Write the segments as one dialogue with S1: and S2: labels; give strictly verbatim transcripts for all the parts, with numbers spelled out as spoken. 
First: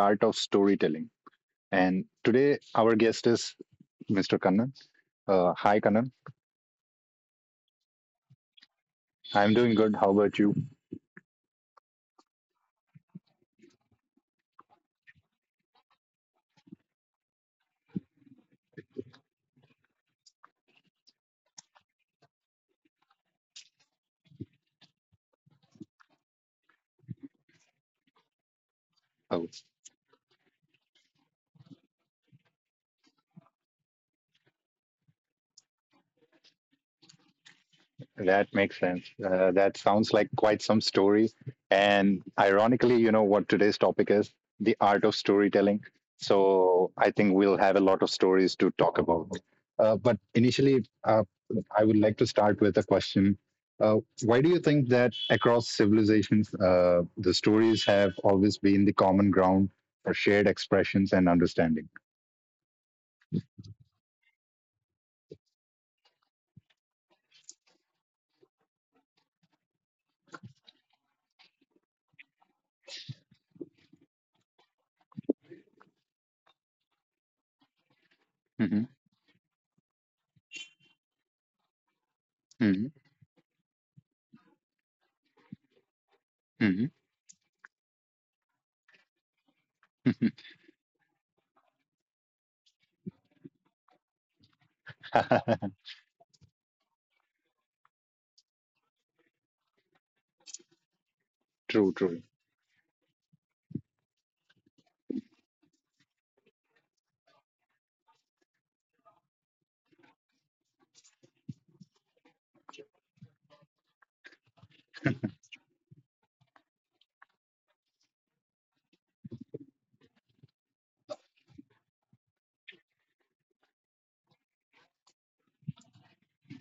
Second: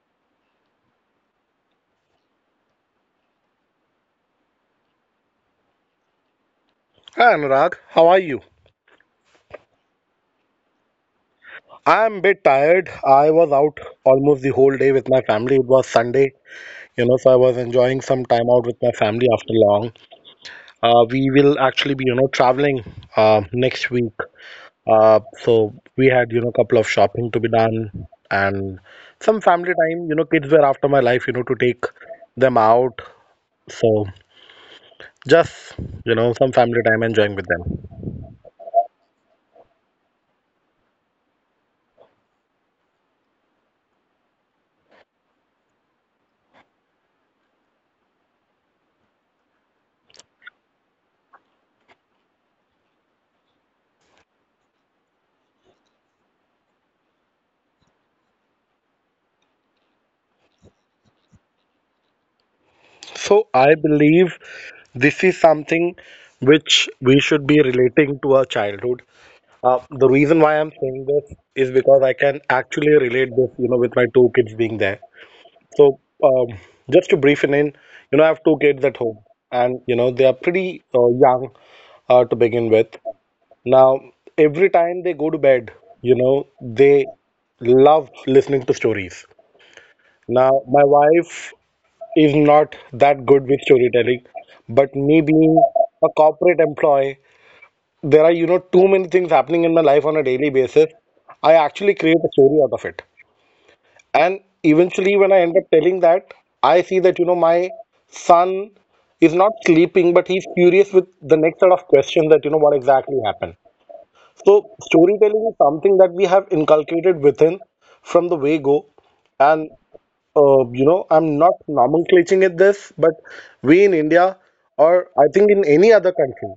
S1: art of storytelling. And today our guest is mister Kannan. Uh, hi, Kannan.
S2: Hi Anurag, how are you?
S1: I'm doing good. How about you?
S2: I'm a bit tired. I was out almost the whole day with my family. It was Sunday, you know, so I was enjoying some time out with my family after long. Uh, we will actually be, you know, traveling uh, next week. Uh, so we had, you know, a couple of shopping to be done and
S1: Oh,
S2: some family time. You know, kids were after my life, you know, to take them out. So just, you know, some family time enjoying with them.
S1: that makes sense. Uh, that sounds like quite some story. And ironically, you know what today's topic is the art of storytelling. So I think we'll have a lot of stories to talk about. Uh, but initially, uh, I would like to start with a question. Uh, why do you think that across civilizations, uh, the stories have always been the common ground for shared expressions and understanding?
S2: So I believe this is something which we should be relating to our childhood. Uh, the reason why I'm saying this is because I can actually relate this, you know, with my two kids being there. So um, just to brief it in, you know, I have two
S1: Hmm.
S2: kids at home, and you know they are pretty uh, young uh, to begin
S1: Hmm.
S2: with. Now, every time they go to bed, you know,
S1: Hmm.
S2: they love listening to stories. Now, my wife is not that good with storytelling. But me being a corporate employee, there are, you know, too many things happening in my life on a daily basis. I
S1: True,
S2: actually
S1: true,
S2: create a story out of it. And eventually, when I end up telling that, I see that, you know, my son is not sleeping, but he's curious with the next set of questions that, you know, what exactly happened. So, storytelling is something that we have inculcated within from the way go. And uh, you know, I'm not nomenclating it this, but we in India, or I think in any other country,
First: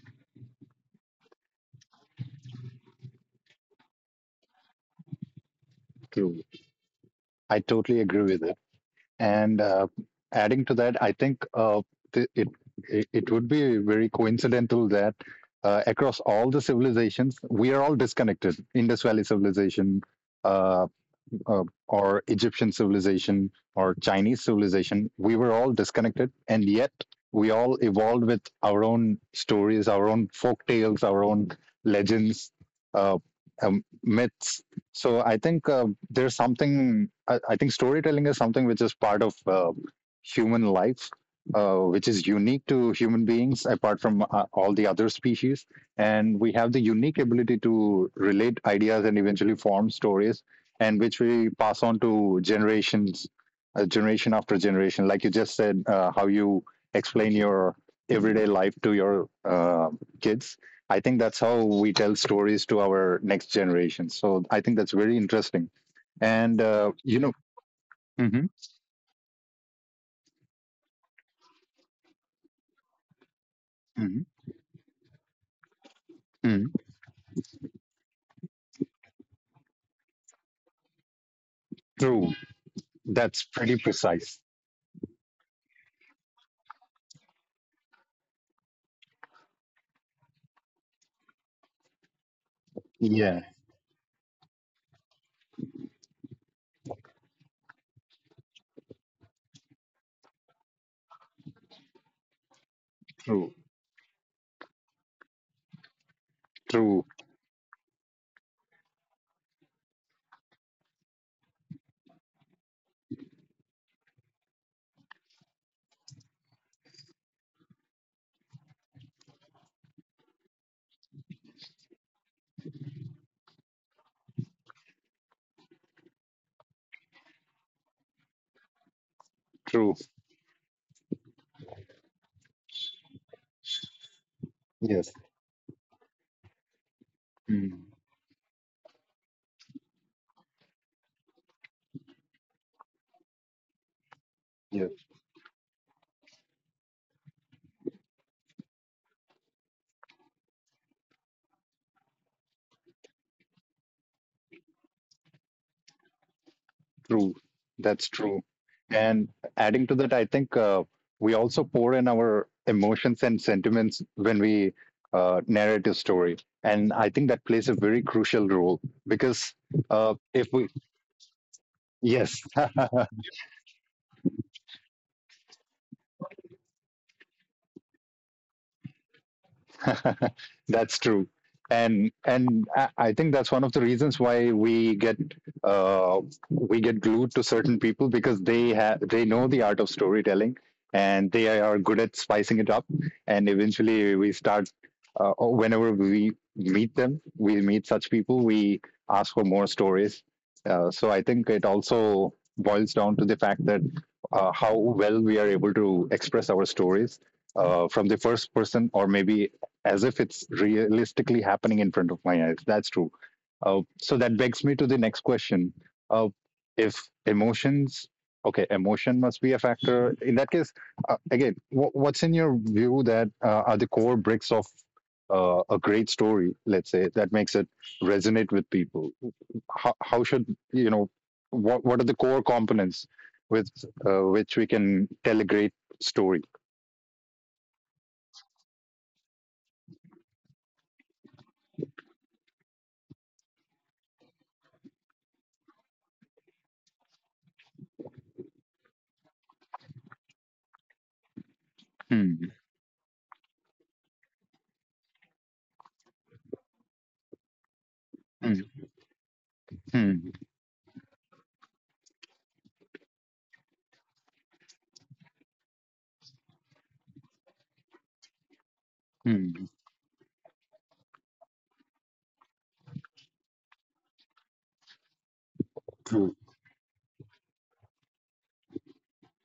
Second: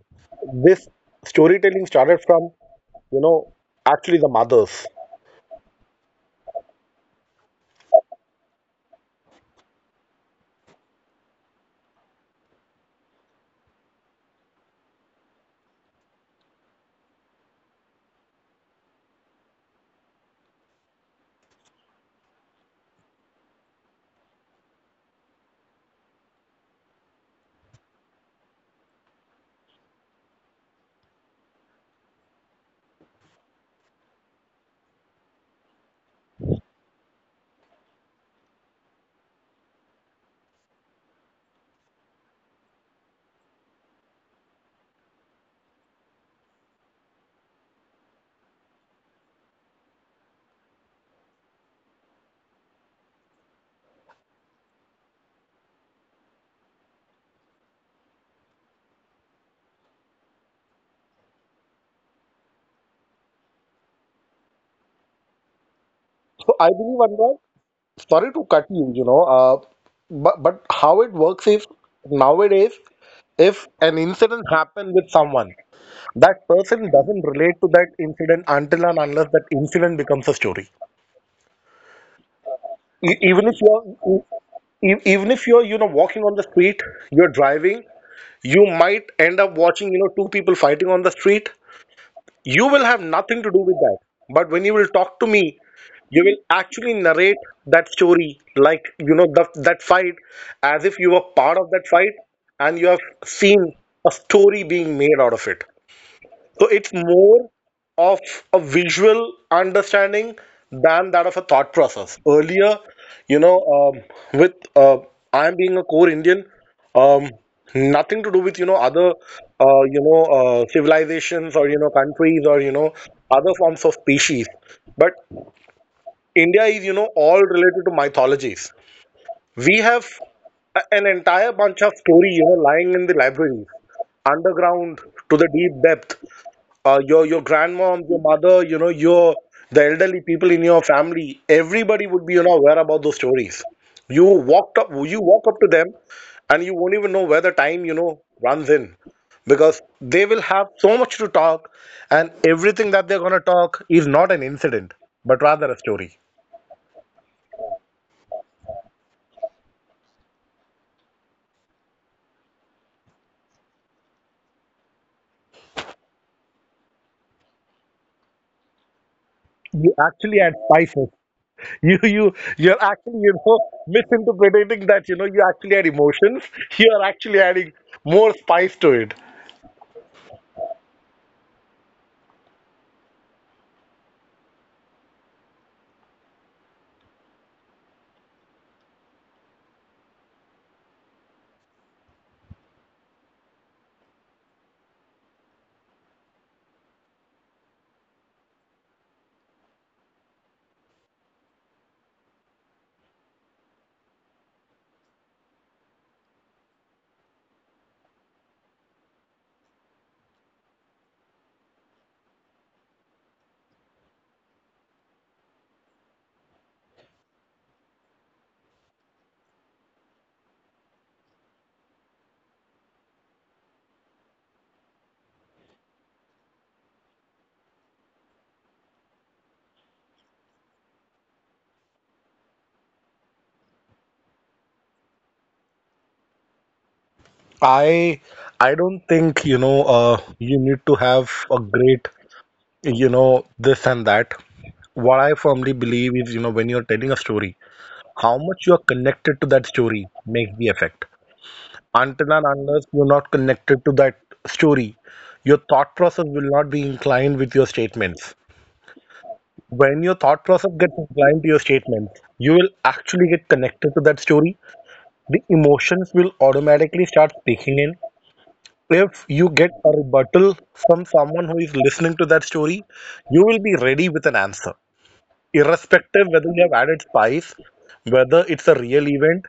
S2: this storytelling started from, you know, actually the mothers.
S1: true. I totally agree with that. And uh, adding to that, I think uh, th- it, it it would be very coincidental that uh, across all the civilizations, we are all disconnected. Indus Valley civilization, uh, uh, or Egyptian civilization or Chinese civilization, we were all disconnected, and yet we all evolved with our own stories, our own folk tales, our own legends, uh, um, myths. So I think uh, there's something. I, I think storytelling is something which is part of uh, human life, uh, which is unique to human beings, apart from uh, all the other species. And we have the unique ability to relate ideas and eventually form stories, and which we pass on to generations, uh, generation after generation. Like you just said, uh, how you explain your everyday life to your uh, kids. I think that's how we tell stories to our next generation. So I think that's very interesting.
S2: So
S1: And,
S2: I
S1: uh,
S2: believe,
S1: you know,
S2: Anurag, sorry to
S1: mhm,
S2: cut you, you know, uh, but, but how it works is nowadays, if an
S1: mhm,
S2: incident happened with someone, that
S1: mhm.
S2: person doesn't relate to that incident until and unless that incident becomes a story.
S1: True.
S2: E-
S1: That's
S2: even if
S1: pretty
S2: you're
S1: precise.
S2: e- e- even if you're you know walking on the street, you're driving, you might end up watching you know two people fighting on the street. You will have
S1: Yeah,
S2: nothing to do with that, but when you will talk to me, you will actually narrate that story, like you know the, that fight, as if you were part of that fight and you have
S1: true,
S2: seen a story being made out of it. So it's
S1: true,
S2: more of a visual understanding than that of a thought process. Earlier, you know, um, with uh, I'm being a core Indian, um, nothing to do with you know other uh, you know uh, civilizations or you know countries or you know other forms of species. But India is you know all related to mythologies. We
S1: true.
S2: have a- an entire bunch of story you know lying in the libraries underground
S1: Yes.
S2: to the deep depth. Uh, your your
S1: Mm.
S2: grandmom, your mother, you know, your the elderly people in your family, everybody would be you know aware about those stories. You walked up, you walk up to them, and you won't even know where the time you know runs in, because they will have so much to talk, and everything that they're gonna talk is not an incident, but rather a story.
S1: True. That's true. And adding to that, I think uh, we also pour in our emotions and sentiments when we uh, narrate a story. And I think that plays a very crucial role. Because
S2: You
S1: uh,
S2: actually
S1: if
S2: add
S1: we,
S2: spices. You you
S1: yes,
S2: you're actually you know misinterpreting that you know you actually add emotions. You are actually adding more spice to it.
S1: that's true, and and I I think that's one of the reasons why we get uh, we get glued to certain people because they have they know the art of storytelling, and they are good at spicing it up, and eventually we start uh, oh, whenever we meet them, we meet such people, we ask for more stories. Uh, so I think it also boils down to the fact that uh, how well we are able to express our stories, uh, from the first person, or maybe as if it's realistically happening in front of my eyes. That's true. Uh, so that begs me to the next question. Uh, if emotions, okay, emotion must be a factor. In that case, uh, again, wh- what's in your view that uh, are the core bricks of uh, a great story, let's say, that makes it resonate with people? How, how should, you know, what, what are the core components with uh, which we can tell a great story?
S2: I I don't think you know uh, you need to have a great you know this and that. What I firmly believe is you know when you're telling a story, how much you are connected to that story makes the effect. Until and
S1: Hmm,
S2: unless you're not connected to that story, your thought process will not be inclined with your statements.
S1: hmm,
S2: When your
S1: hmm,
S2: thought process gets inclined to your statements, you will actually get connected to that story. The emotions will automatically start speaking in, if you
S1: hmm.
S2: get a rebuttal from someone who is listening to that story, you will be ready with an answer, irrespective
S1: True.
S2: whether you have added spice, whether it's a real event,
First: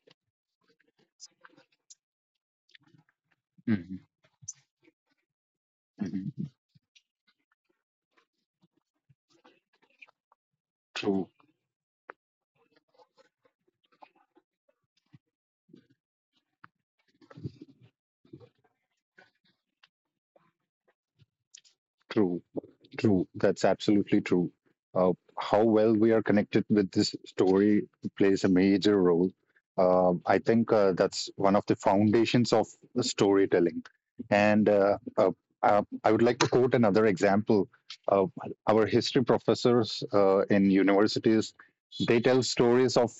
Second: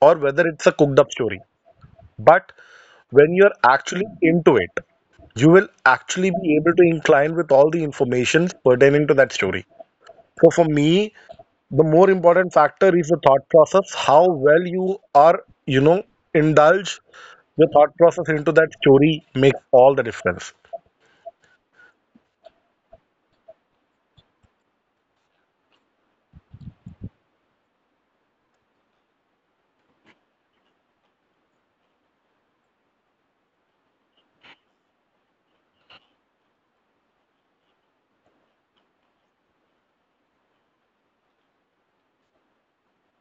S2: or whether it's a cooked up story. But when you're
S1: Hmm.
S2: actually into it, you will actually
S1: Mhm.
S2: be able to incline with all the information pertaining to that story. So for me,
S1: True,
S2: the more important factor is the thought process, how well you are, you know, indulge the thought process into that story makes all the difference.
S1: true. True, that's absolutely true. Uh, how well we are connected with this story plays a major role. Um I think uh, that's one of the foundations of the storytelling. And uh, uh, uh, I would like to quote another example. Uh, our history professors uh, in universities, they tell stories of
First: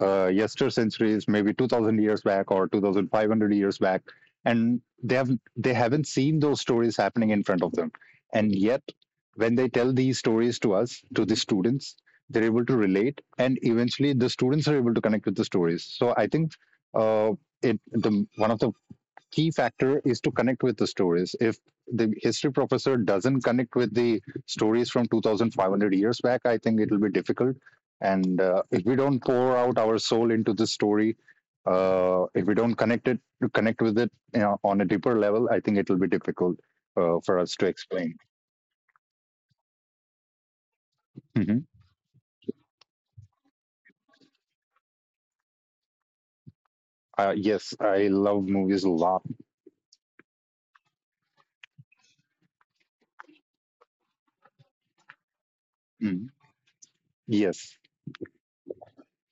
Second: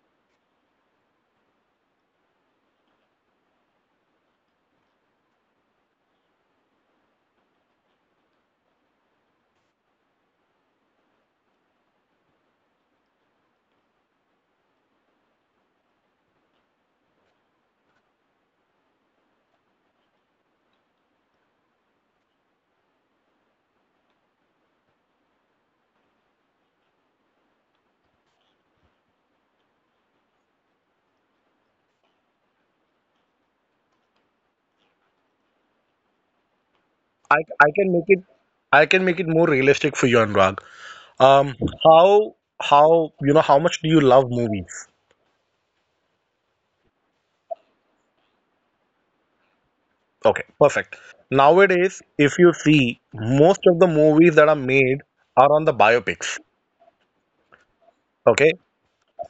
S1: uh, yester centuries, maybe two thousand years back or two thousand five hundred years back, and they have they haven't seen those stories happening in front of them. And yet, when they tell these stories to us, to the students, they're able to relate, and eventually the students are able to connect with the stories. So I think uh, it the one of the key factor is to connect with the stories. If the history professor doesn't connect with the stories from two thousand five hundred years back, I think it will be difficult. And uh, if we don't pour out our soul into the story, uh, if we don't connect it connect with it, you know, on a deeper level, I think it will be difficult uh, for
S2: I,
S1: us to
S2: I can make
S1: explain.
S2: it I can make it more realistic for you, Anurag. Um,
S1: Mhm.
S2: how how you know how much do you love movies?
S1: Uh, yes, I love movies a lot.
S2: Okay, perfect. Nowadays, if you see most of the movies that are made are on the
S1: Mm.
S2: biopics.
S1: Yes,
S2: Okay,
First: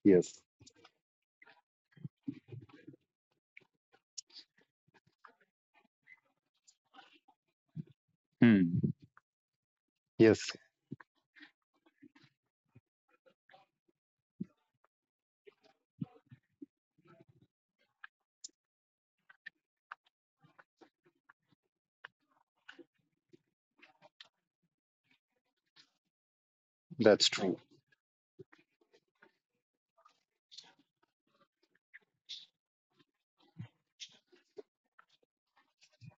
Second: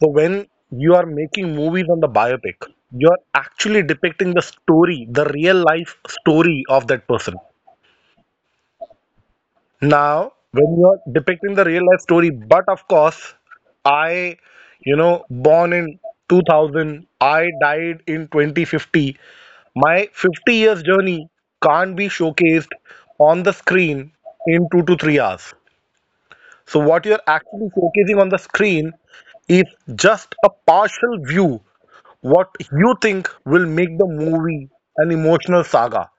S2: so
S1: yes.
S2: when you are making movies on the biopic, you're actually depicting the story, the real life story of that person.
S1: Mm.
S2: Now,
S1: Yes.
S2: when you're depicting the real life story, but of course, I, you know, born in two thousand, I died in twenty fifty. My fifty years journey can't be showcased on the screen in two to three hours. So, what you're
S1: That's true.
S2: actually showcasing on the screen is just a partial view, what you think will make the movie an emotional saga,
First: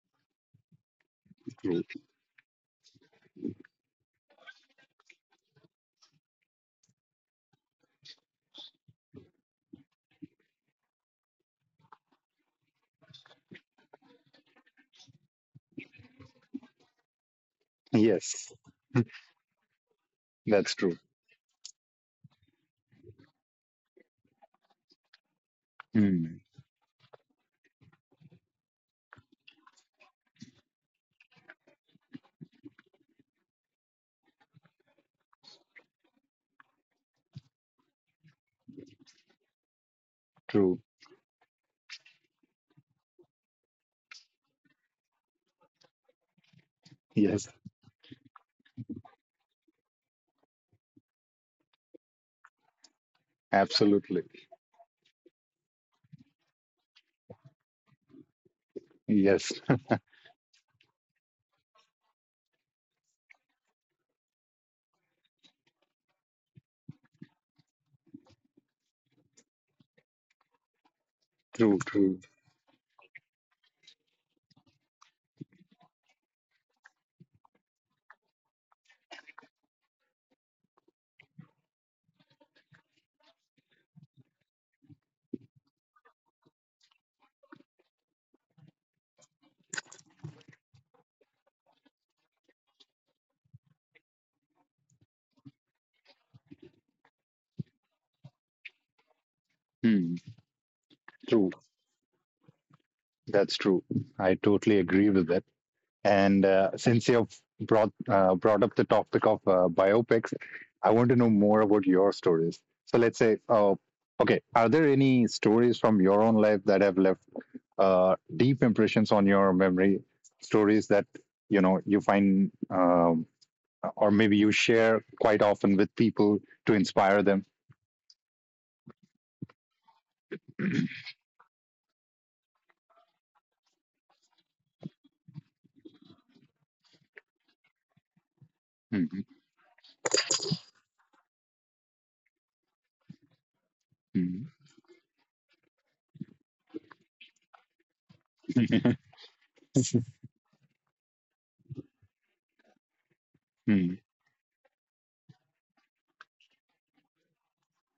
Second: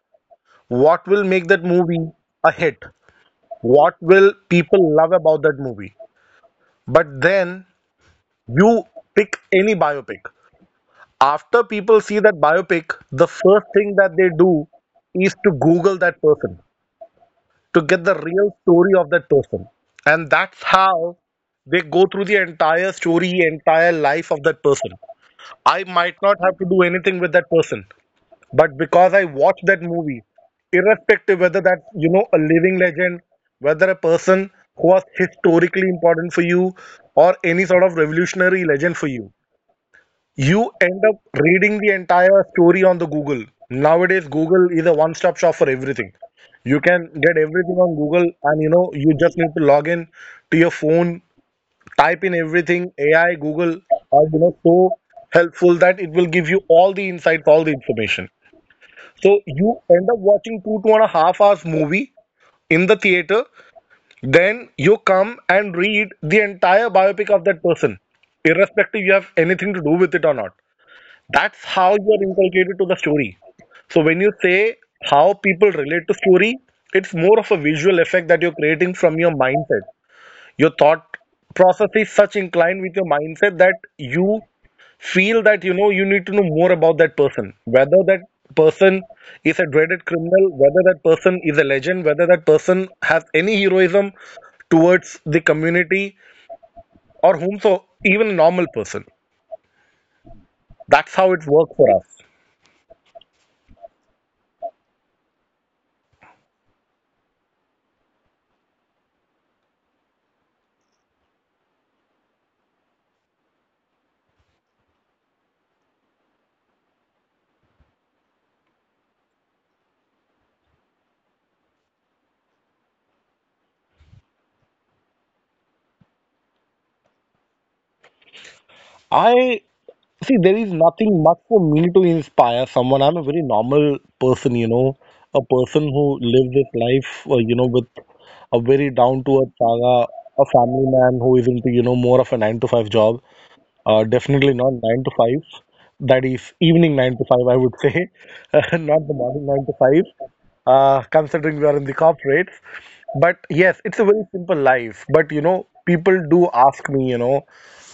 S2: what will make that
S1: True.
S2: movie a hit, what will people love about that movie? But then you pick any biopic. After people see that biopic, the first thing that they do is to Google that person to get the real
S1: Yes,
S2: story of that person. And that's
S1: that's true.
S2: how they go through the entire story, entire life of that person. I might not
S1: Mm.
S2: have to do anything with that person. But because I watched that movie, irrespective whether that's you know a living legend, whether a person who was historically important for you, or any sort of revolutionary legend for you, you
S1: True.
S2: end up reading the entire story on the Google. Nowadays, Google is a one-stop shop for everything. You can get
S1: Yes,
S2: everything on Google, and you know you just need to log in to your phone, type in everything. A I, Google
S1: absolutely.
S2: are you know so helpful that it will give you all the insights, all the information. So
S1: Yes.
S2: you end up watching two, two and a half hours movie in the theater, then you come and read the entire biopic of that person, irrespective you have anything to do with it or not. That's
S1: True.
S2: how you
S1: True.
S2: are inculcated to the story. So when you say how people relate to story, it's more of a visual effect that you're creating from your mindset. Your thought process is such inclined with your mindset that you feel that you know you need to know more about that person, whether that person is a dreaded criminal, whether that person is a legend, whether that person has any heroism towards the community, or whom so even a normal person,
S1: Mm.
S2: that's how it
S1: True.
S2: works for us.
S1: That's true. I totally agree with that. And uh, since you've brought uh, brought up the topic of uh, biopics, I want to know more about your stories. So let's say, uh, okay, are there any stories from your own life that have left uh, deep impressions on your memory, stories that you know you find, um, or maybe you share quite often with people, to inspire them.
S2: I see there is nothing much for me to inspire someone. I'm a very normal person, you know a person who lives his life uh, you know with a very down
S1: Mhm,
S2: to earth saga, a family man who is into you know more of a nine to five job. Uh,
S1: mhm,
S2: definitely not nine to five. That is evening nine to five, I would say.
S1: mhm,
S2: Not the morning nine to five, uh, considering we are in the corporates. But yes,
S1: mhm,
S2: it's a very simple life. But you know, people do ask me, you know,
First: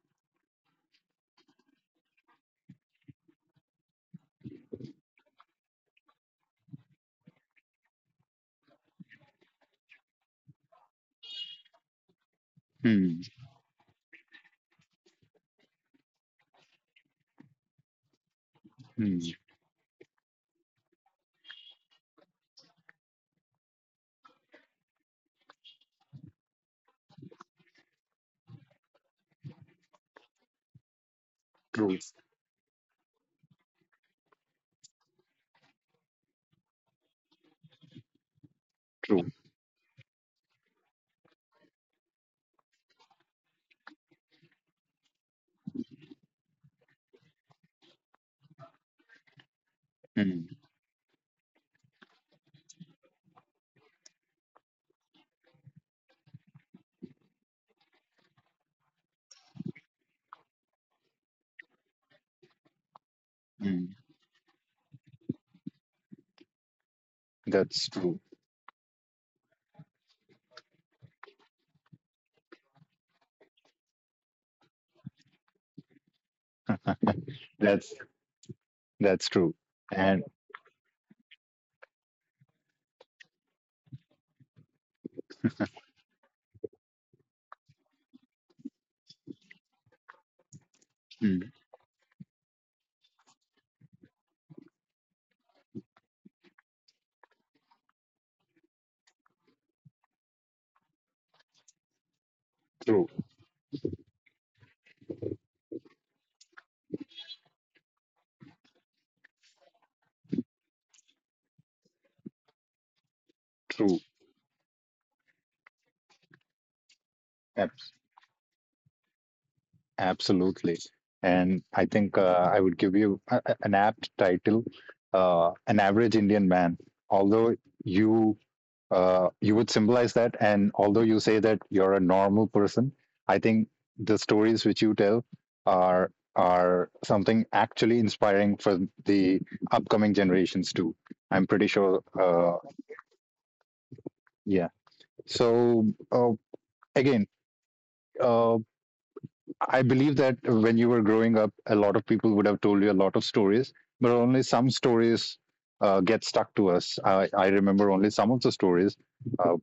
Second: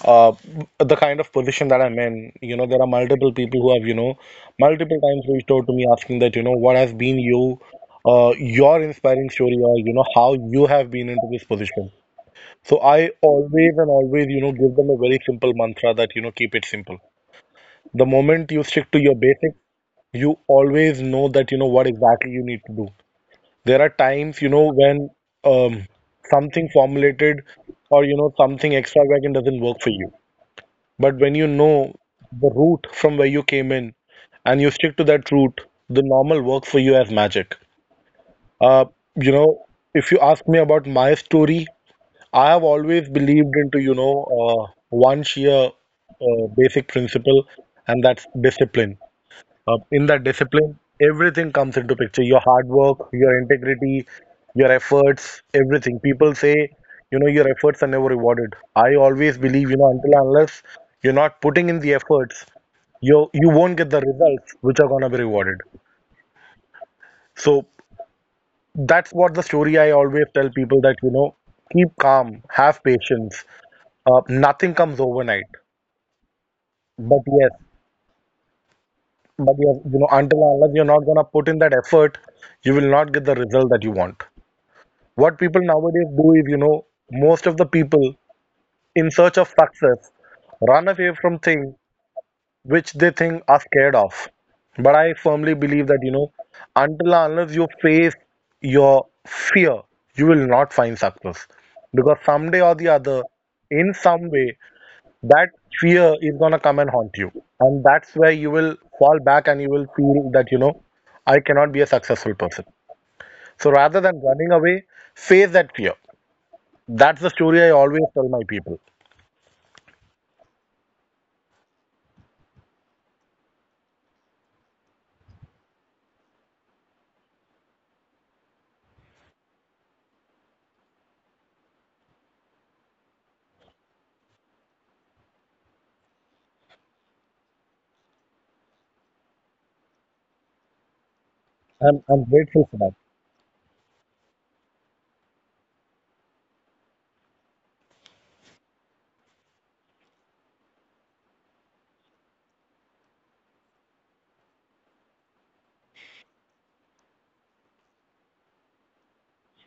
S2: uh, the kind of position that I'm in. You know, there are multiple people who have, you know, multiple times reached out to me asking that, you know, what has been you, uh, your inspiring story, or, you know, how you have been into this position. So I
S1: mhm,
S2: always and always, you know, give them a very simple mantra that, you know, keep it simple. The moment you stick to your
S1: mhm.
S2: basics, you always know that, you know, what exactly you need to do. There are times, you know, when um, something formulated or, you know, something extravagant doesn't work for you. But when you know
S1: True,
S2: the route from where you came in and you stick to that route, the normal works for you as magic. Uh,
S1: true.
S2: you know, if you ask me about my story, I have always believed into, you know, uh, one sheer uh, basic principle, and that's discipline. Uh, in that
S1: Mhm,
S2: discipline, everything comes into picture. Your hard work, your integrity, your efforts, everything. People say, you know, your efforts are never rewarded. I always believe, you know, until and unless you're not putting in the efforts, you you won't get
S1: mhm.
S2: the results which are gonna be rewarded. So
S1: That's true.
S2: that's what the story I always tell people that, you know, keep calm, have patience. Uh, nothing comes overnight. But yes,
S1: That's that's
S2: but
S1: true.
S2: yes, you know,
S1: And
S2: until and unless you're not gonna put in that effort, you will not get the result that you want. What people nowadays do is, you know, most of the people in search of success run away from
S1: mm,
S2: things which they think are scared of. But I firmly believe that, you know, until and unless you face your fear, you will not find success. Because someday or the
S1: true,
S2: other, in some way, that fear is going to come and haunt you, and that's where you will fall back and you will feel that you know I cannot be a successful person. So rather
S1: true.
S2: than running away, face that fear. That's the story I
S1: Ab-
S2: always tell my people.
S1: Absolutely. And I think uh, I would give you a- a- an apt title, uh, an average Indian man. Although you uh, you would symbolize that. And although you say that you're a normal person, I think the stories which you tell are are something actually inspiring for the upcoming generations too. I'm pretty
S2: i'm,
S1: sure.
S2: I'm
S1: Uh,
S2: grateful for that.
S1: yeah. So uh, again, uh, I believe that when you were growing up, a lot of people would have told you a lot of stories, but only some stories uh, get stuck to us. I, I remember only some of the stories. Uh,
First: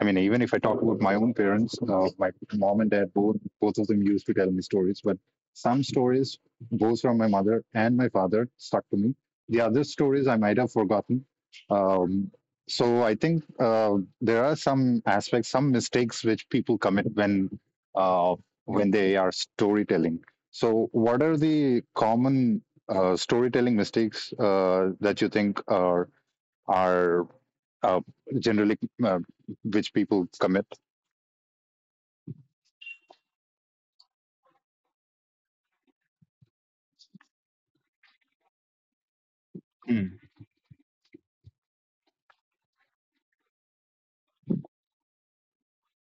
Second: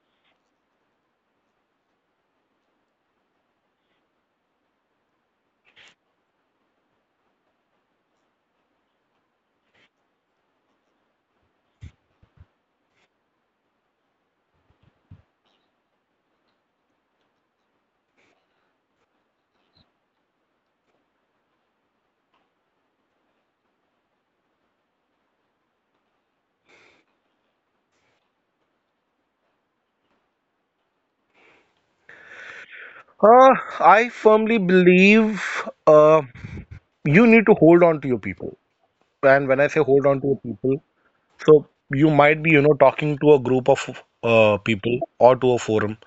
S1: I mean, even if I talk about my own parents, uh, my mom and dad, both both of them used to tell me stories. But some stories, both from my mother and my father, stuck to me. The other stories I might have forgotten. Um, so I think uh, there are some aspects, some mistakes which people commit when uh, when they are storytelling. So, what are the common uh, storytelling mistakes uh, that you think are are uh, generally, uh, which people commit.
S2: uh, I firmly believe uh, you need to hold on to your people. And when I say hold
S1: Mm,
S2: on to your people, so you might be you know talking to a group of uh, people or to a forum.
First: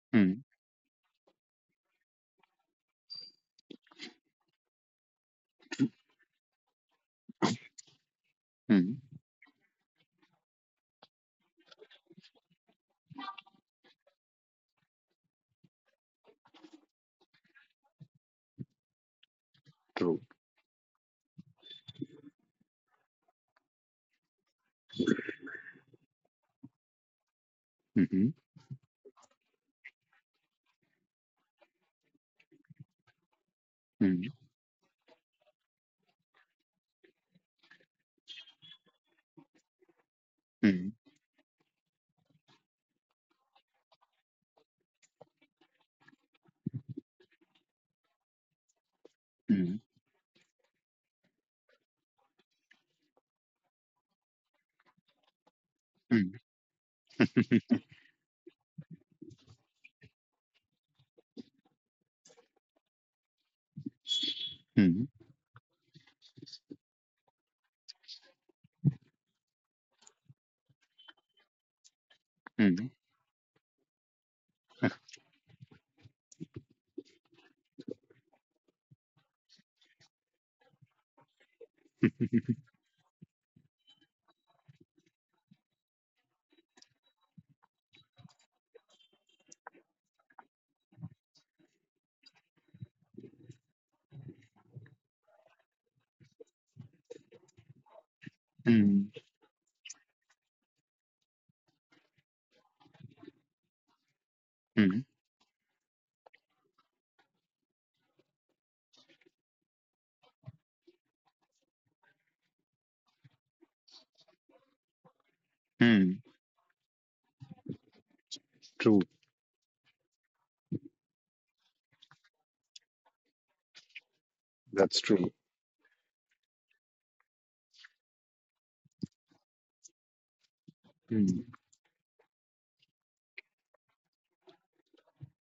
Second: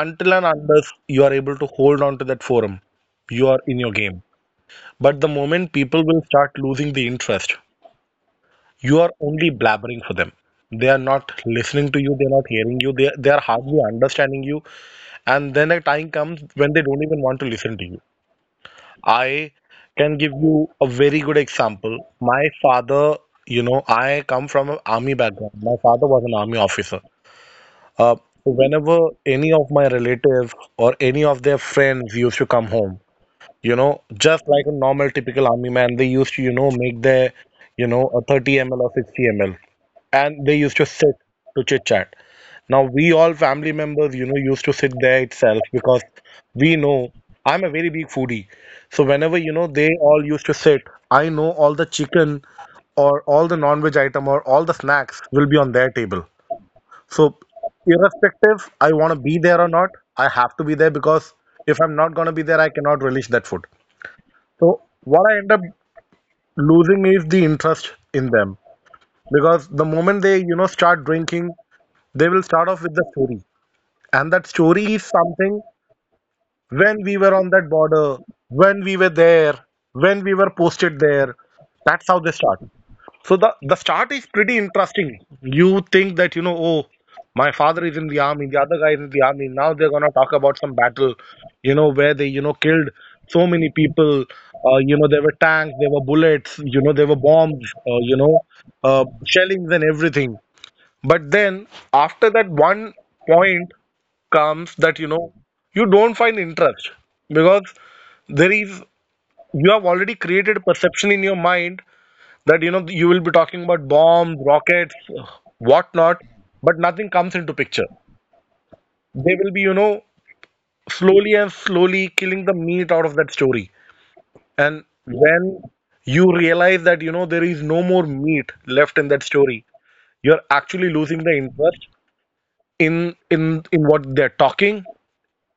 S2: Until
S1: mm,
S2: and unless you are able to hold on to that forum, you are in your game. But the moment people will start losing the interest,
S1: mm,
S2: you are only blabbering for them. They are not listening to you, they are not hearing you, they, they are hardly understanding you. And then a time comes when they don't even want to listen to you. I can
S1: true.
S2: give you a very good example. My father, you know, I come from an army background. My father was an army officer. Uh,
S1: Mhm,
S2: whenever any of my relative or any of their friends used to come home, you know,
S1: mm,
S2: just like a normal typical army man, they used to, you know, make their, you know, a thirty m l or sixty m l, and they used to
S1: mm,
S2: sit to chit chat. Now we all family members, you know, used to sit there itself because we know I'm a very big foodie. So whenever, you know,
S1: mm,
S2: they all used to sit, I know all the chicken or all the non-veg item or all the snacks will be on their table.
S1: mm,
S2: So irrespective, I want to be there or not, I have to be there because if I'm not going to be there, I cannot relish that food. So
S1: mm,
S2: what I end up losing is the interest in them, because the moment they, you know, start drinking, they will start off
S1: mm,
S2: with the story. And that story is something: when we were on that border, when we were there, when we were posted there. That's how they start. So the the start is pretty interesting. You think that you know, oh, my father is in the army, the other guy is in the army, now they're gonna talk about some battle, you know, where they you know killed so many people. Uh, you know, there were tanks, there were bullets, you know, there were bombs, uh, you know, uh,
S1: mm,
S2: shellings and everything. But then after that one point comes that
S1: mm,
S2: you know you don't find interest, because there is, you have already created a perception in your mind that you know you will be talking about bombs, rockets, whatnot,
S1: mm.
S2: but nothing comes into picture.
S1: True.
S2: They will be you know slowly and slowly killing the meat out of that story. And
S1: That's true.
S2: when you realize that you know there is no more meat left in that story, you're actually losing the
S1: Mm,
S2: interest in in in what they're talking,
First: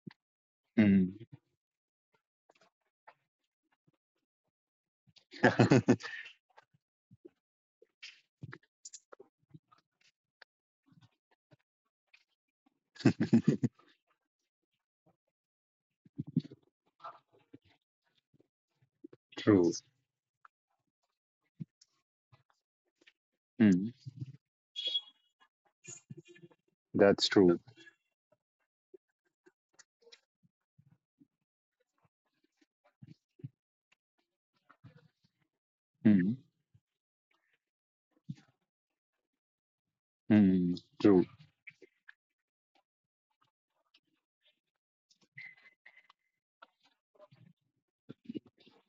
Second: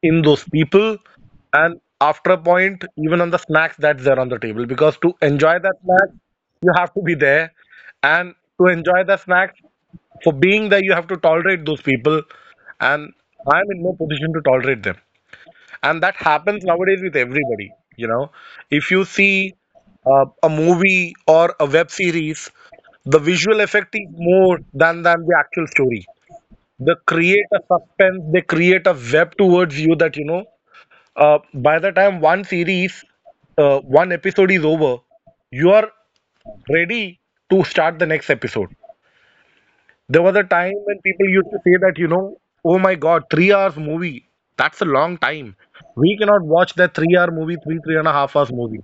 S2: in those people,
S1: mm.
S2: and after a point, even on the snacks that's there on the table. Because to enjoy that snack, you have to be there, and to enjoy the snack, for being there you have to tolerate those people, and I'm in no position to tolerate them. And that happens nowadays with everybody. you know if you see
S1: True.
S2: uh, a movie or a web series, the visual
S1: Mm,
S2: effect is more than than the actual story. They
S1: that's true.
S2: create a suspense, they create a web towards you, that you know uh, by the time one series, uh, one episode is over, you are
S1: Mm,
S2: ready to start the next episode. There was a
S1: mm,
S2: time when
S1: true.
S2: people used to say that, you know, oh my God, three hours movie. That's a long time. We cannot watch that three hour movie, three, three and a half hours movie.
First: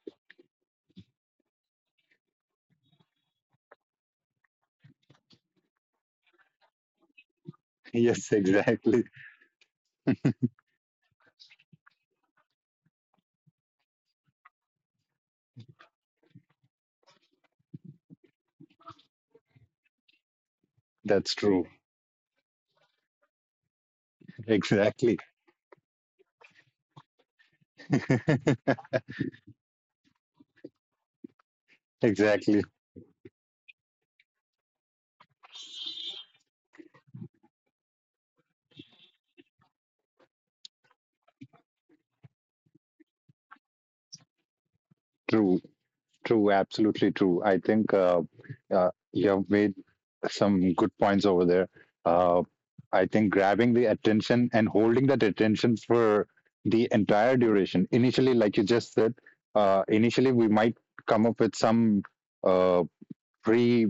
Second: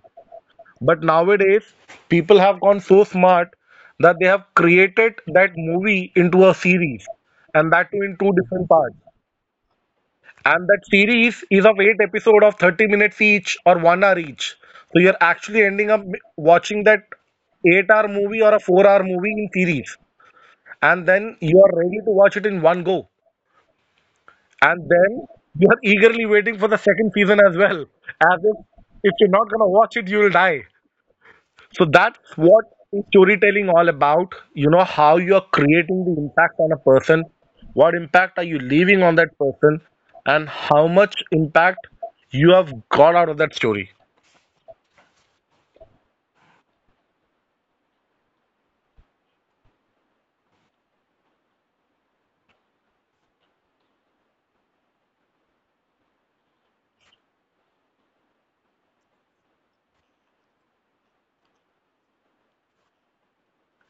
S2: But nowadays, people have gone so smart that they have created that movie into a series, and that too in two
S1: Yes,
S2: different parts.
S1: exactly.
S2: And that series is of eight episode of thirty minutes each or one hour each. So you're actually ending up watching that eight hour movie or a four hour movie in series. And
S1: That's
S2: then you
S1: true.
S2: are ready to watch it in one go. And
S1: Exactly.
S2: then you are eagerly waiting for the second season as well. As if if you're not gonna watch it, you'll die. So that's
S1: exactly.
S2: what is storytelling all about. You know how you are creating the impact on a person, what impact are you leaving on that person, and how much impact you have got out of that story.
S1: True. True, absolutely true. I think uh, uh, you have made some good points over there. Uh, I think grabbing the attention and holding that attention for the entire duration. Initially, like you just said, uh, initially we might come up with some uh, pre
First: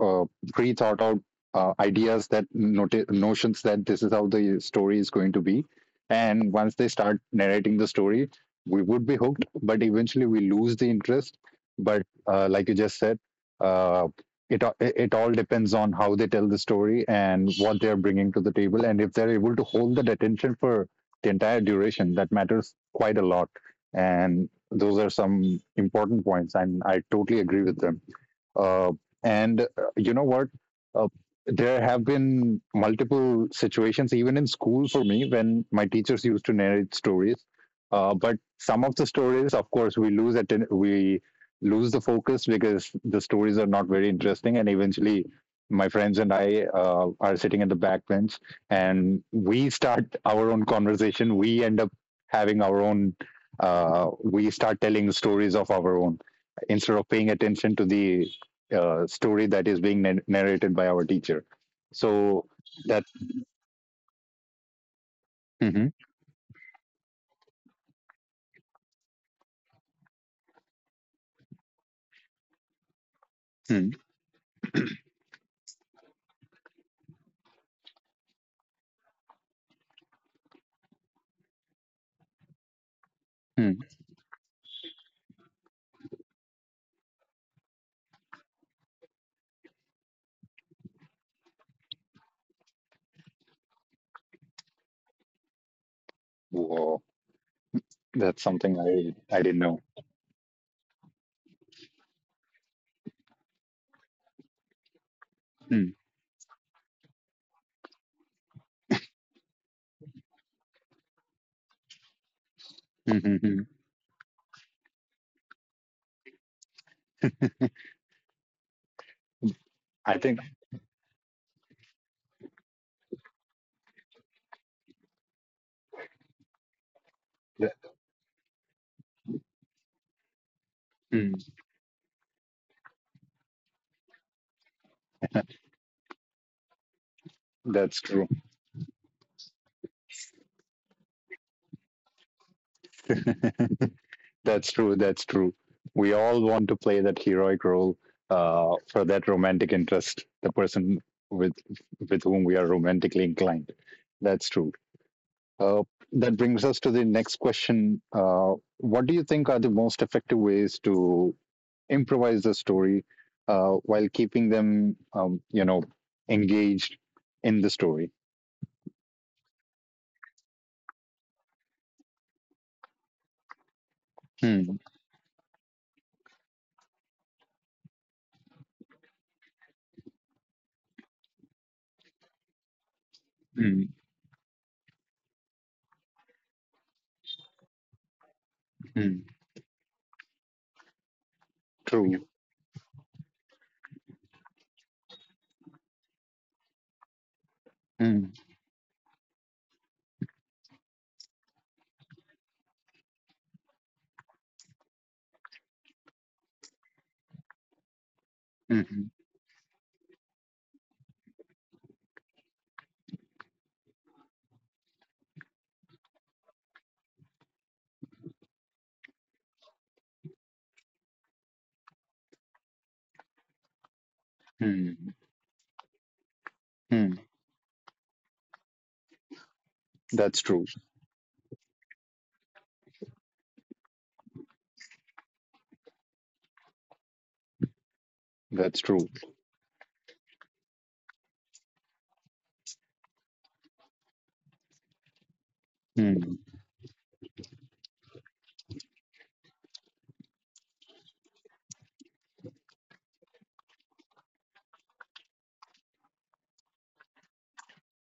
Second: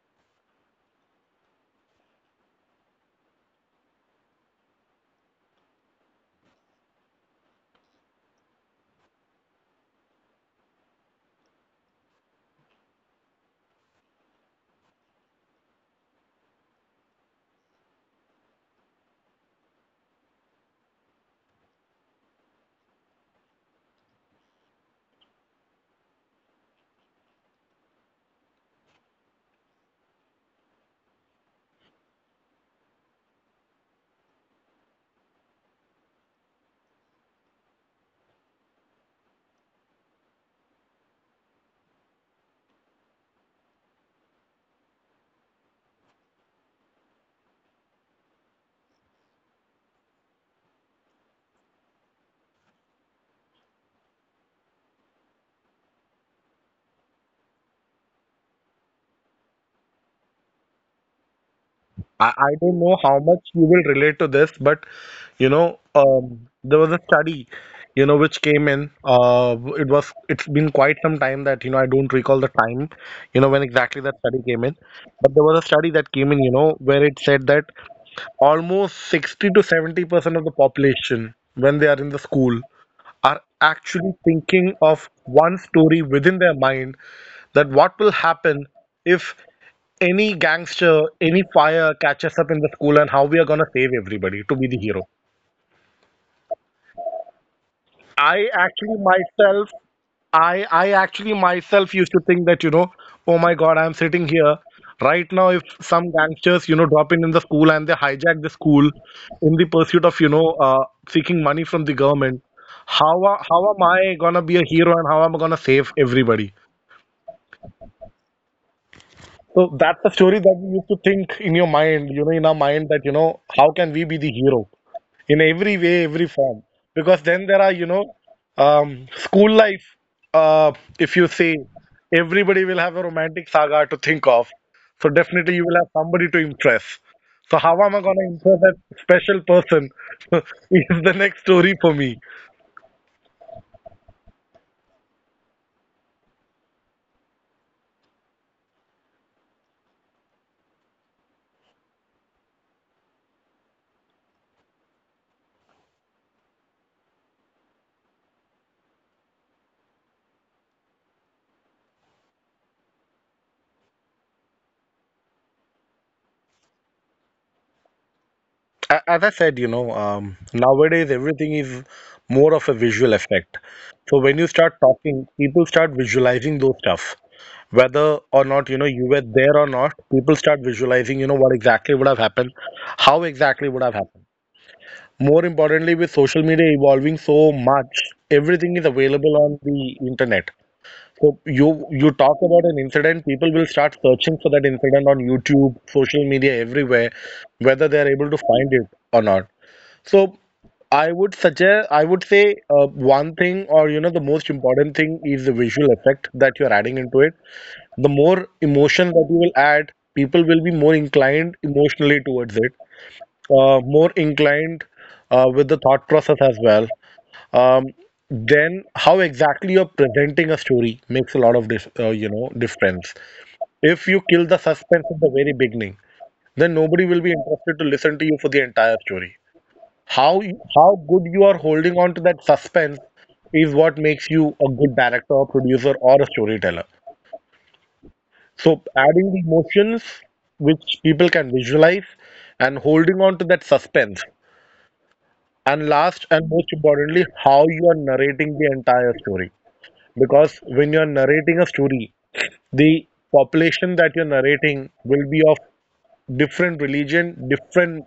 S1: uh, pre thought out uh, ideas, that noti- notions that this is how the story is going to be. And once they start narrating the story, we would be hooked, but eventually we lose the interest. But uh, like you just said, uh, it, a- it all depends on how they tell the story and what they're bringing to the table, and if they're able to hold that attention for the entire duration, that matters quite a lot. And those are some important points, and I totally agree with them. Uh, and uh, you know what? Uh, there have been multiple situations, even in school for me, when my teachers used to narrate stories. Uh, but some of the stories, of course, we lose atten- we lose the focus because the stories are not very interesting, and eventually. My friends and I uh, are sitting in the back bench, and we start our own conversation. We end up having our own. Uh, we start telling stories of our own, instead of paying attention to the uh, story that is being nar- narrated by our teacher.
S2: I,
S1: So
S2: I don't know
S1: that.
S2: how much you will relate to this, but you know,
S1: Mhm,
S2: um, there was a study, you know, which came in. Uh, it was it's been quite some time that you know I don't recall the time, you know, when
S1: mm,
S2: exactly that study came in. But there was a study that came in, you know, where it said that almost sixty to seventy percent of the population, when they are in the school, are
S1: mm.
S2: actually thinking of one story within their mind, that what will happen if any gangster, any fire catches up in the school, and how we are gonna save everybody to be the hero.
S1: Whoa, that's
S2: I
S1: something
S2: actually
S1: I I didn't
S2: myself,
S1: know.
S2: I I actually myself used to think that you know, oh my God, I'm sitting here right now. If
S1: Mm,
S2: some gangsters you know drop in in the school and they hijack the school in the pursuit of you know uh, seeking money from the government, how
S1: mm,
S2: a-
S1: mm,
S2: how
S1: mm.
S2: am I gonna be a hero and how am I gonna save everybody? So that's the
S1: I
S2: story
S1: think
S2: that we used to think in your mind, you know, in our mind, that you know how can we be the hero? In every way, every form. Because then there are,
S1: that,
S2: you know, um, school life. Uh, if you
S1: mm,
S2: see, everybody will have a romantic saga to think of. So definitely you will have somebody to impress. So how am I
S1: that's
S2: going to
S1: true.
S2: impress that special person is the next story for me.
S1: That's true. That's true. We all want to play that heroic role uh, for that romantic interest, the person with with whom we are romantically inclined. That's true. Uh, that brings us to the next question. Uh, what do you think are the most effective ways to improvise the story, uh, while keeping them, um, you know, engaged in the story.
S2: A- As I said, you know, um, nowadays everything is more of a visual effect. So when you start
S1: Hmm,
S2: talking, people start visualizing those stuff, whether or not you know you were there or not. People start visualizing you know what exactly would have happened, how exactly would
S1: hmm,
S2: have happened. More importantly, with social media evolving so much, everything is
S1: hmm.
S2: available on the internet. So you you
S1: True.
S2: talk about an incident, people will start searching for that incident on YouTube, social media, everywhere, whether they are able
S1: Hmm,
S2: to find it or not. So i would suggest I would say, uh, one thing, or you know the most important thing is the visual effect that you're adding into it. The more
S1: hmm,
S2: emotion that you will add, people will be more inclined emotionally towards it, uh, more inclined uh, with the thought process as well. Um, then how exactly you're presenting a story makes a lot of dif- uh, you know difference. If you kill the suspense
S1: hmm,
S2: at the very beginning, then nobody
S1: hmm.
S2: will be interested to listen to you for the entire story.
S1: That's
S2: How you-
S1: true.
S2: how good you are holding on to that suspense is what makes you a good director or producer or a storyteller.
S1: That's
S2: So
S1: true.
S2: adding the emotions which people can visualize, and holding on to that suspense. And last
S1: Hmm.
S2: and most importantly, how you are narrating the entire story. Because when you're narrating a story, the population that you're narrating will be of different religion, different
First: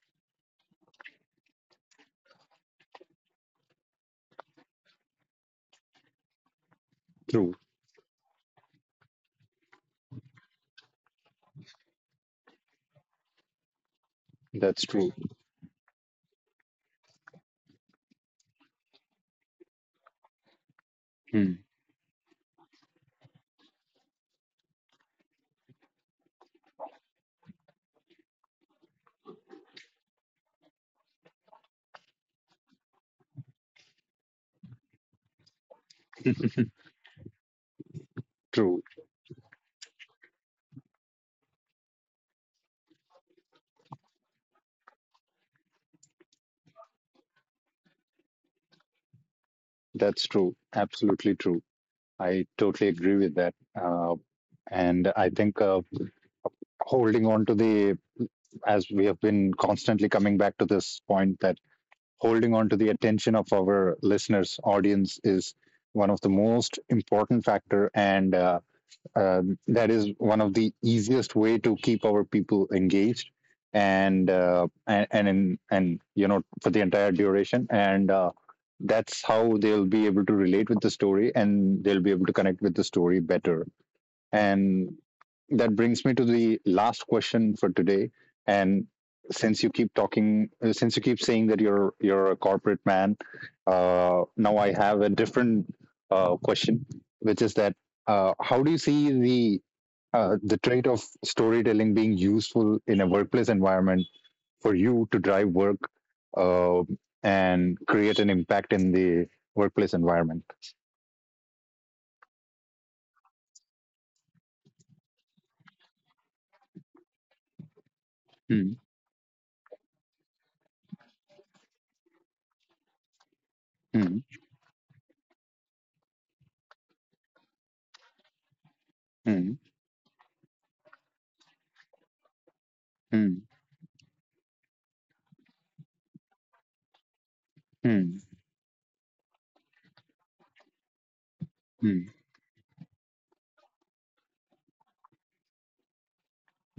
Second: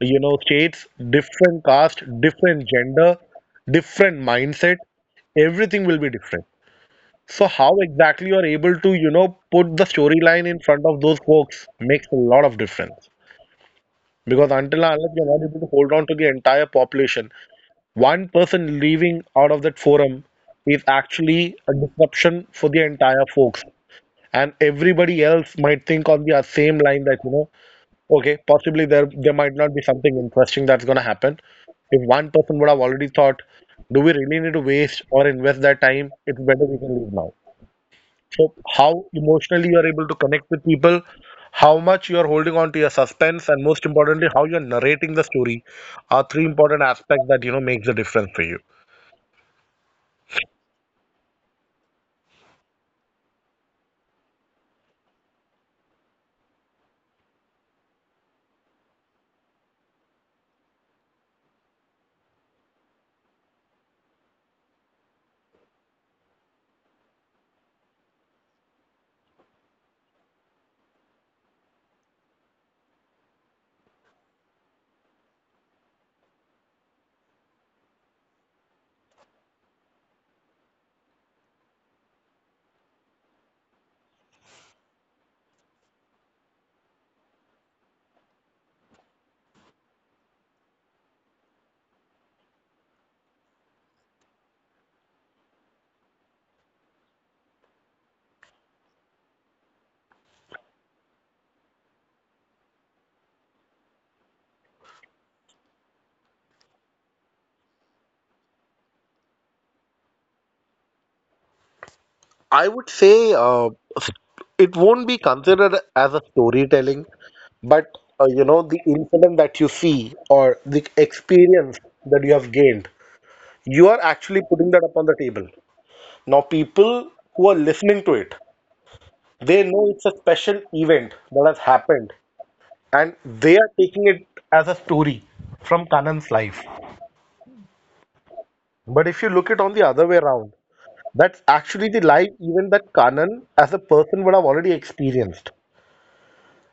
S2: you know states, different caste, different gender, different mindset. Everything will be different. So
S1: True.
S2: how exactly you're able to, you know, put the storyline in front of those folks makes a lot of difference. Because
S1: That's
S2: until and
S1: true.
S2: unless you're not able to hold on to the entire population, one person leaving out of that forum is actually
S1: Hmm.
S2: a disruption for the entire folks. And everybody else might think on the uh, same line that, you know, okay, possibly there there might not be something interesting that's gonna happen. If one person would have already thought, do we really need to waste or invest that time? It's better we can leave now. So
S1: True.
S2: how emotionally you are able to connect with people, how much you are holding on to your suspense, and most importantly, how you are narrating the story are three important aspects that you know makes the difference for you.
S1: That's true. Absolutely true. I totally agree with that. Uh, and I think uh, holding on to the, as we have been constantly coming back to this point, that holding on to the attention of our listeners audience is one of the most important factor. And uh, uh, that is one of the easiest way to keep our people engaged. And uh, and and, in, and you know for the entire duration. And uh, that's how they'll be able to relate with the story, and they'll be able to connect with the story better. And that brings me to the last question for today. And since you keep talking, uh, since you keep saying that you're you're a corporate man, uh, now I have a different uh, question, which is that uh, how do you see the uh, the trait of storytelling being useful in a workplace environment, for you to drive work, uh, and create an impact in the workplace environment?
S2: I would say uh, it won't be considered as a storytelling, but uh, you know
S1: Mm,
S2: the incident that you see or the experience that you have gained, you are
S1: mm,
S2: actually putting that upon the table. Now, people who are listening to it,
S1: mm,
S2: they know it's a special event that has happened, and
S1: mm,
S2: they are taking it as a story from Kanan's life.
S1: mm,
S2: But if you look it on the other way around, that's actually the
S1: mm.
S2: life even that Kanan as a person would have already experienced.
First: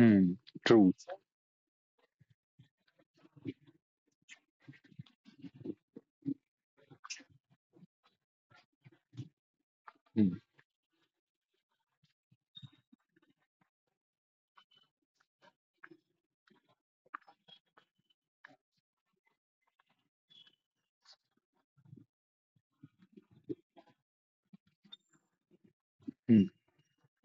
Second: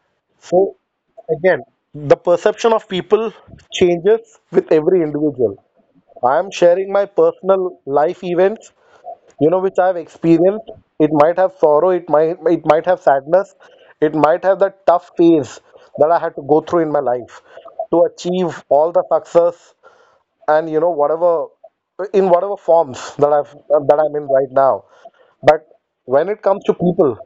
S1: Mm,
S2: So
S1: truth.
S2: again, the perception of people changes with every individual. I am sharing my personal life events, you know, which I've
S1: Mm,
S2: experienced. It might have sorrow, it might it might have sadness, it might have that tough phase that I had to go through in my life to achieve all the success and you know whatever, in whatever forms that I've that I'm in right now. But when it
S1: mm,
S2: comes to people,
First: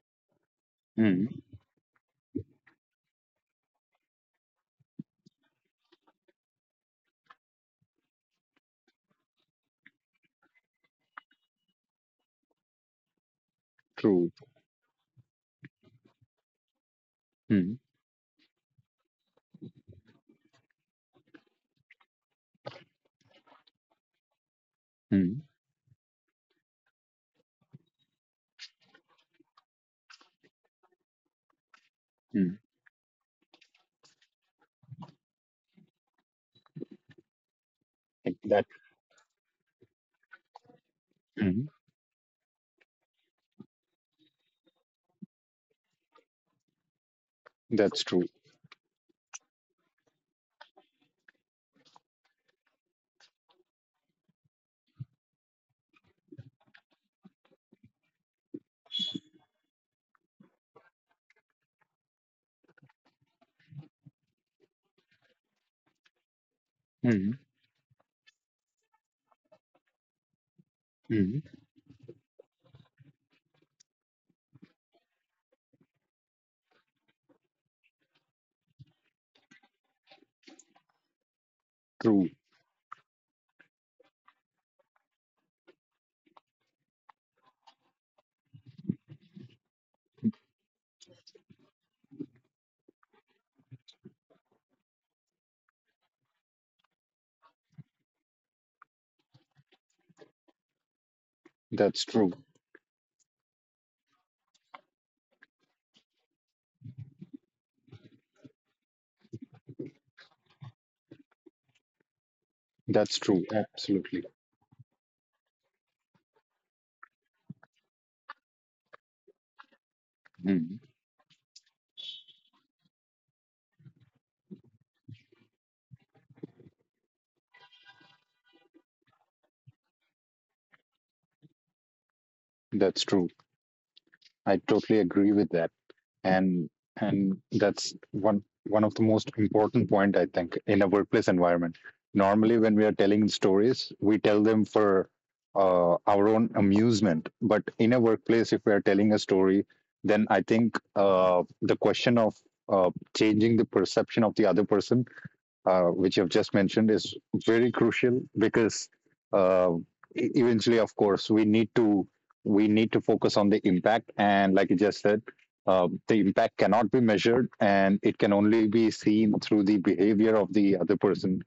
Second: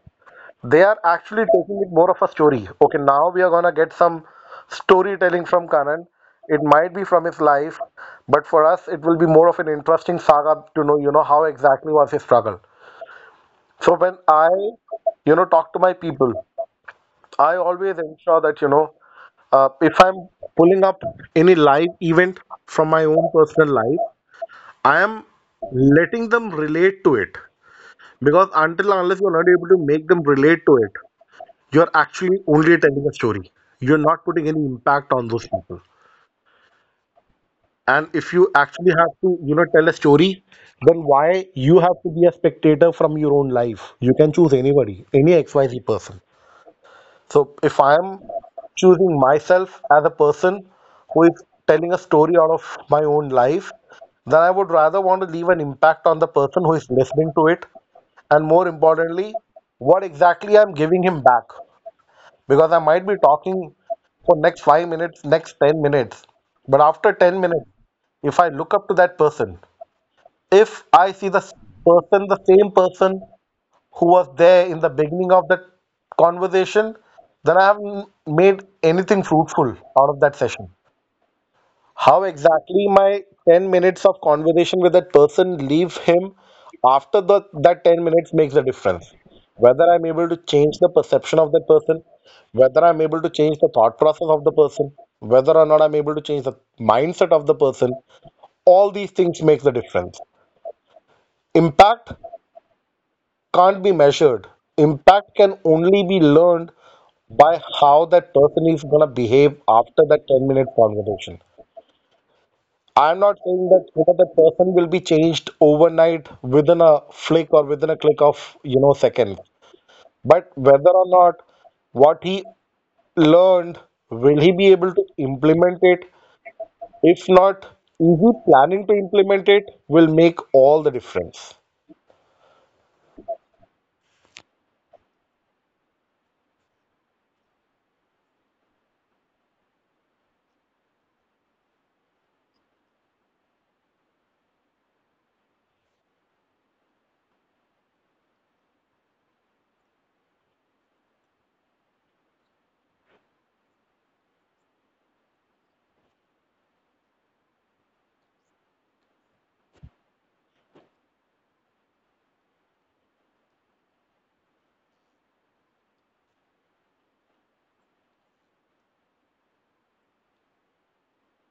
S2: they are
S1: mm,
S2: actually taking it more of a story. Okay, now we are gonna get some storytelling from Kanan. It might be from his life, but for us, it will be more of an interesting saga to know, you know, how exactly was his struggle. So when
S1: truth.
S2: I, you know, talk to my people, I
S1: Mm,
S2: always ensure that, you know, uh, if I'm pulling up any live event from my own personal life, I am
S1: mm,
S2: letting them relate to it, because until and unless you're not able to make them relate to it, you're actually
S1: mm.
S2: only telling a story. You're not putting any impact on those people. And if
S1: Like
S2: you
S1: that.
S2: actually have to, you know, tell a story, then why
S1: Mm,
S2: you have to be a spectator from your own life? You can choose anybody, any X Y Z person. So if I
S1: that's
S2: am
S1: true.
S2: choosing myself as a person who is telling a story out of my own life, then I would rather want to leave an impact on the person who is listening to it. And more importantly, what exactly I'm giving him back. Because I might be talking for next five minutes, next ten minutes, but after
S1: Mm,
S2: ten minutes, if I look up to that person, if I see the
S1: mm,
S2: s- person, the same person who was there in the beginning of that conversation, then I haven't made anything fruitful out of that session. How
S1: true.
S2: exactly my ten minutes of conversation with that person leave him after the, that ten minutes makes a difference. Whether I'm able to change the perception of that person, whether I'm able to change the thought process of the person, whether or not I'm able to change the mindset of the person, all these things make the difference.
S1: That's
S2: Impact
S1: true.
S2: can't be measured. Impact can only be learned by how that person is going to behave after that ten minute conversation. I'm
S1: That's
S2: not
S1: true.
S2: saying that whether the
S1: Absolutely.
S2: person will be changed overnight within a flick or within a click of, you know, seconds. But
S1: Mm,
S2: whether or not what he learned, will he be able to implement it? If not, is he planning to implement it, will make all the difference.
S1: that's true. I totally agree with that. and and that's one one of the most important point, I think, in a workplace environment. Normally, when we are telling stories, we tell them for uh, our own amusement. But in a workplace, if we are telling a story, then I think uh, the question of uh, changing the perception of the other person, uh, which you've just mentioned, is very crucial. Because uh, e- eventually, of course, we need to we need to focus on the impact. And like you just said, um, the impact cannot be measured, and it can only be seen through the behavior of the other person,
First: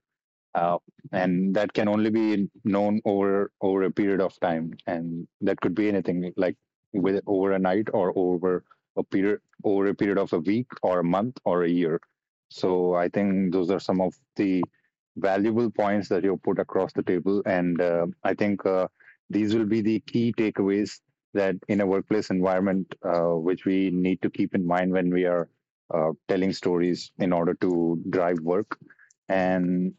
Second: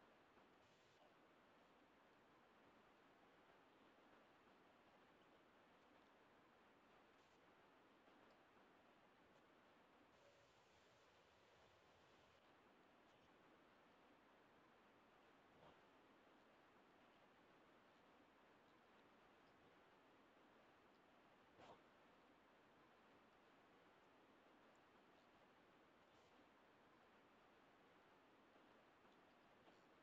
S1: uh, and that can only be known over over a period of time. And that could be anything like with over a night, or over a period over a period of a week or a month or a year. So I think those are some of the valuable points that you put across the table. And uh, I think uh, these will be the key takeaways, that in a workplace environment, uh, which we need to keep in mind when we are uh, telling stories in order to drive work. and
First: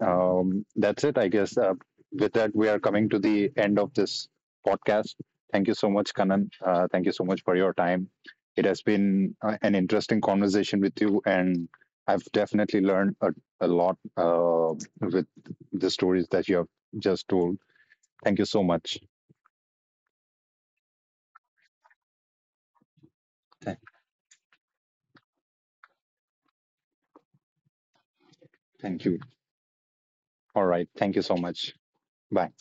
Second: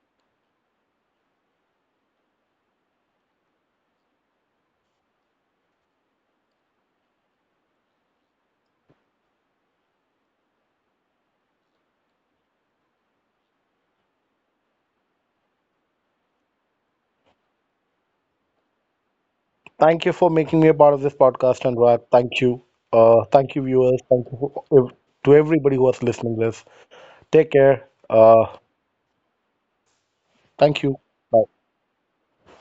S1: um, that's it, I guess. Uh, with that, we are coming to the end of this podcast. Thank you so much, Kanan. Uh, thank you so much for your time. It has been uh, an interesting conversation with you, and I've definitely learned a, a lot, uh, with the stories that you have just told. Thank you so much.
S2: Thank you for making me a part of this podcast, Anurag. Thank you. Uh, thank you, viewers. Thank you for, to everybody who was listening to this. Take care. Uh,
S1: Thank you. All
S2: thank
S1: right.
S2: you.
S1: Thank you so
S2: Bye.
S1: much. Bye.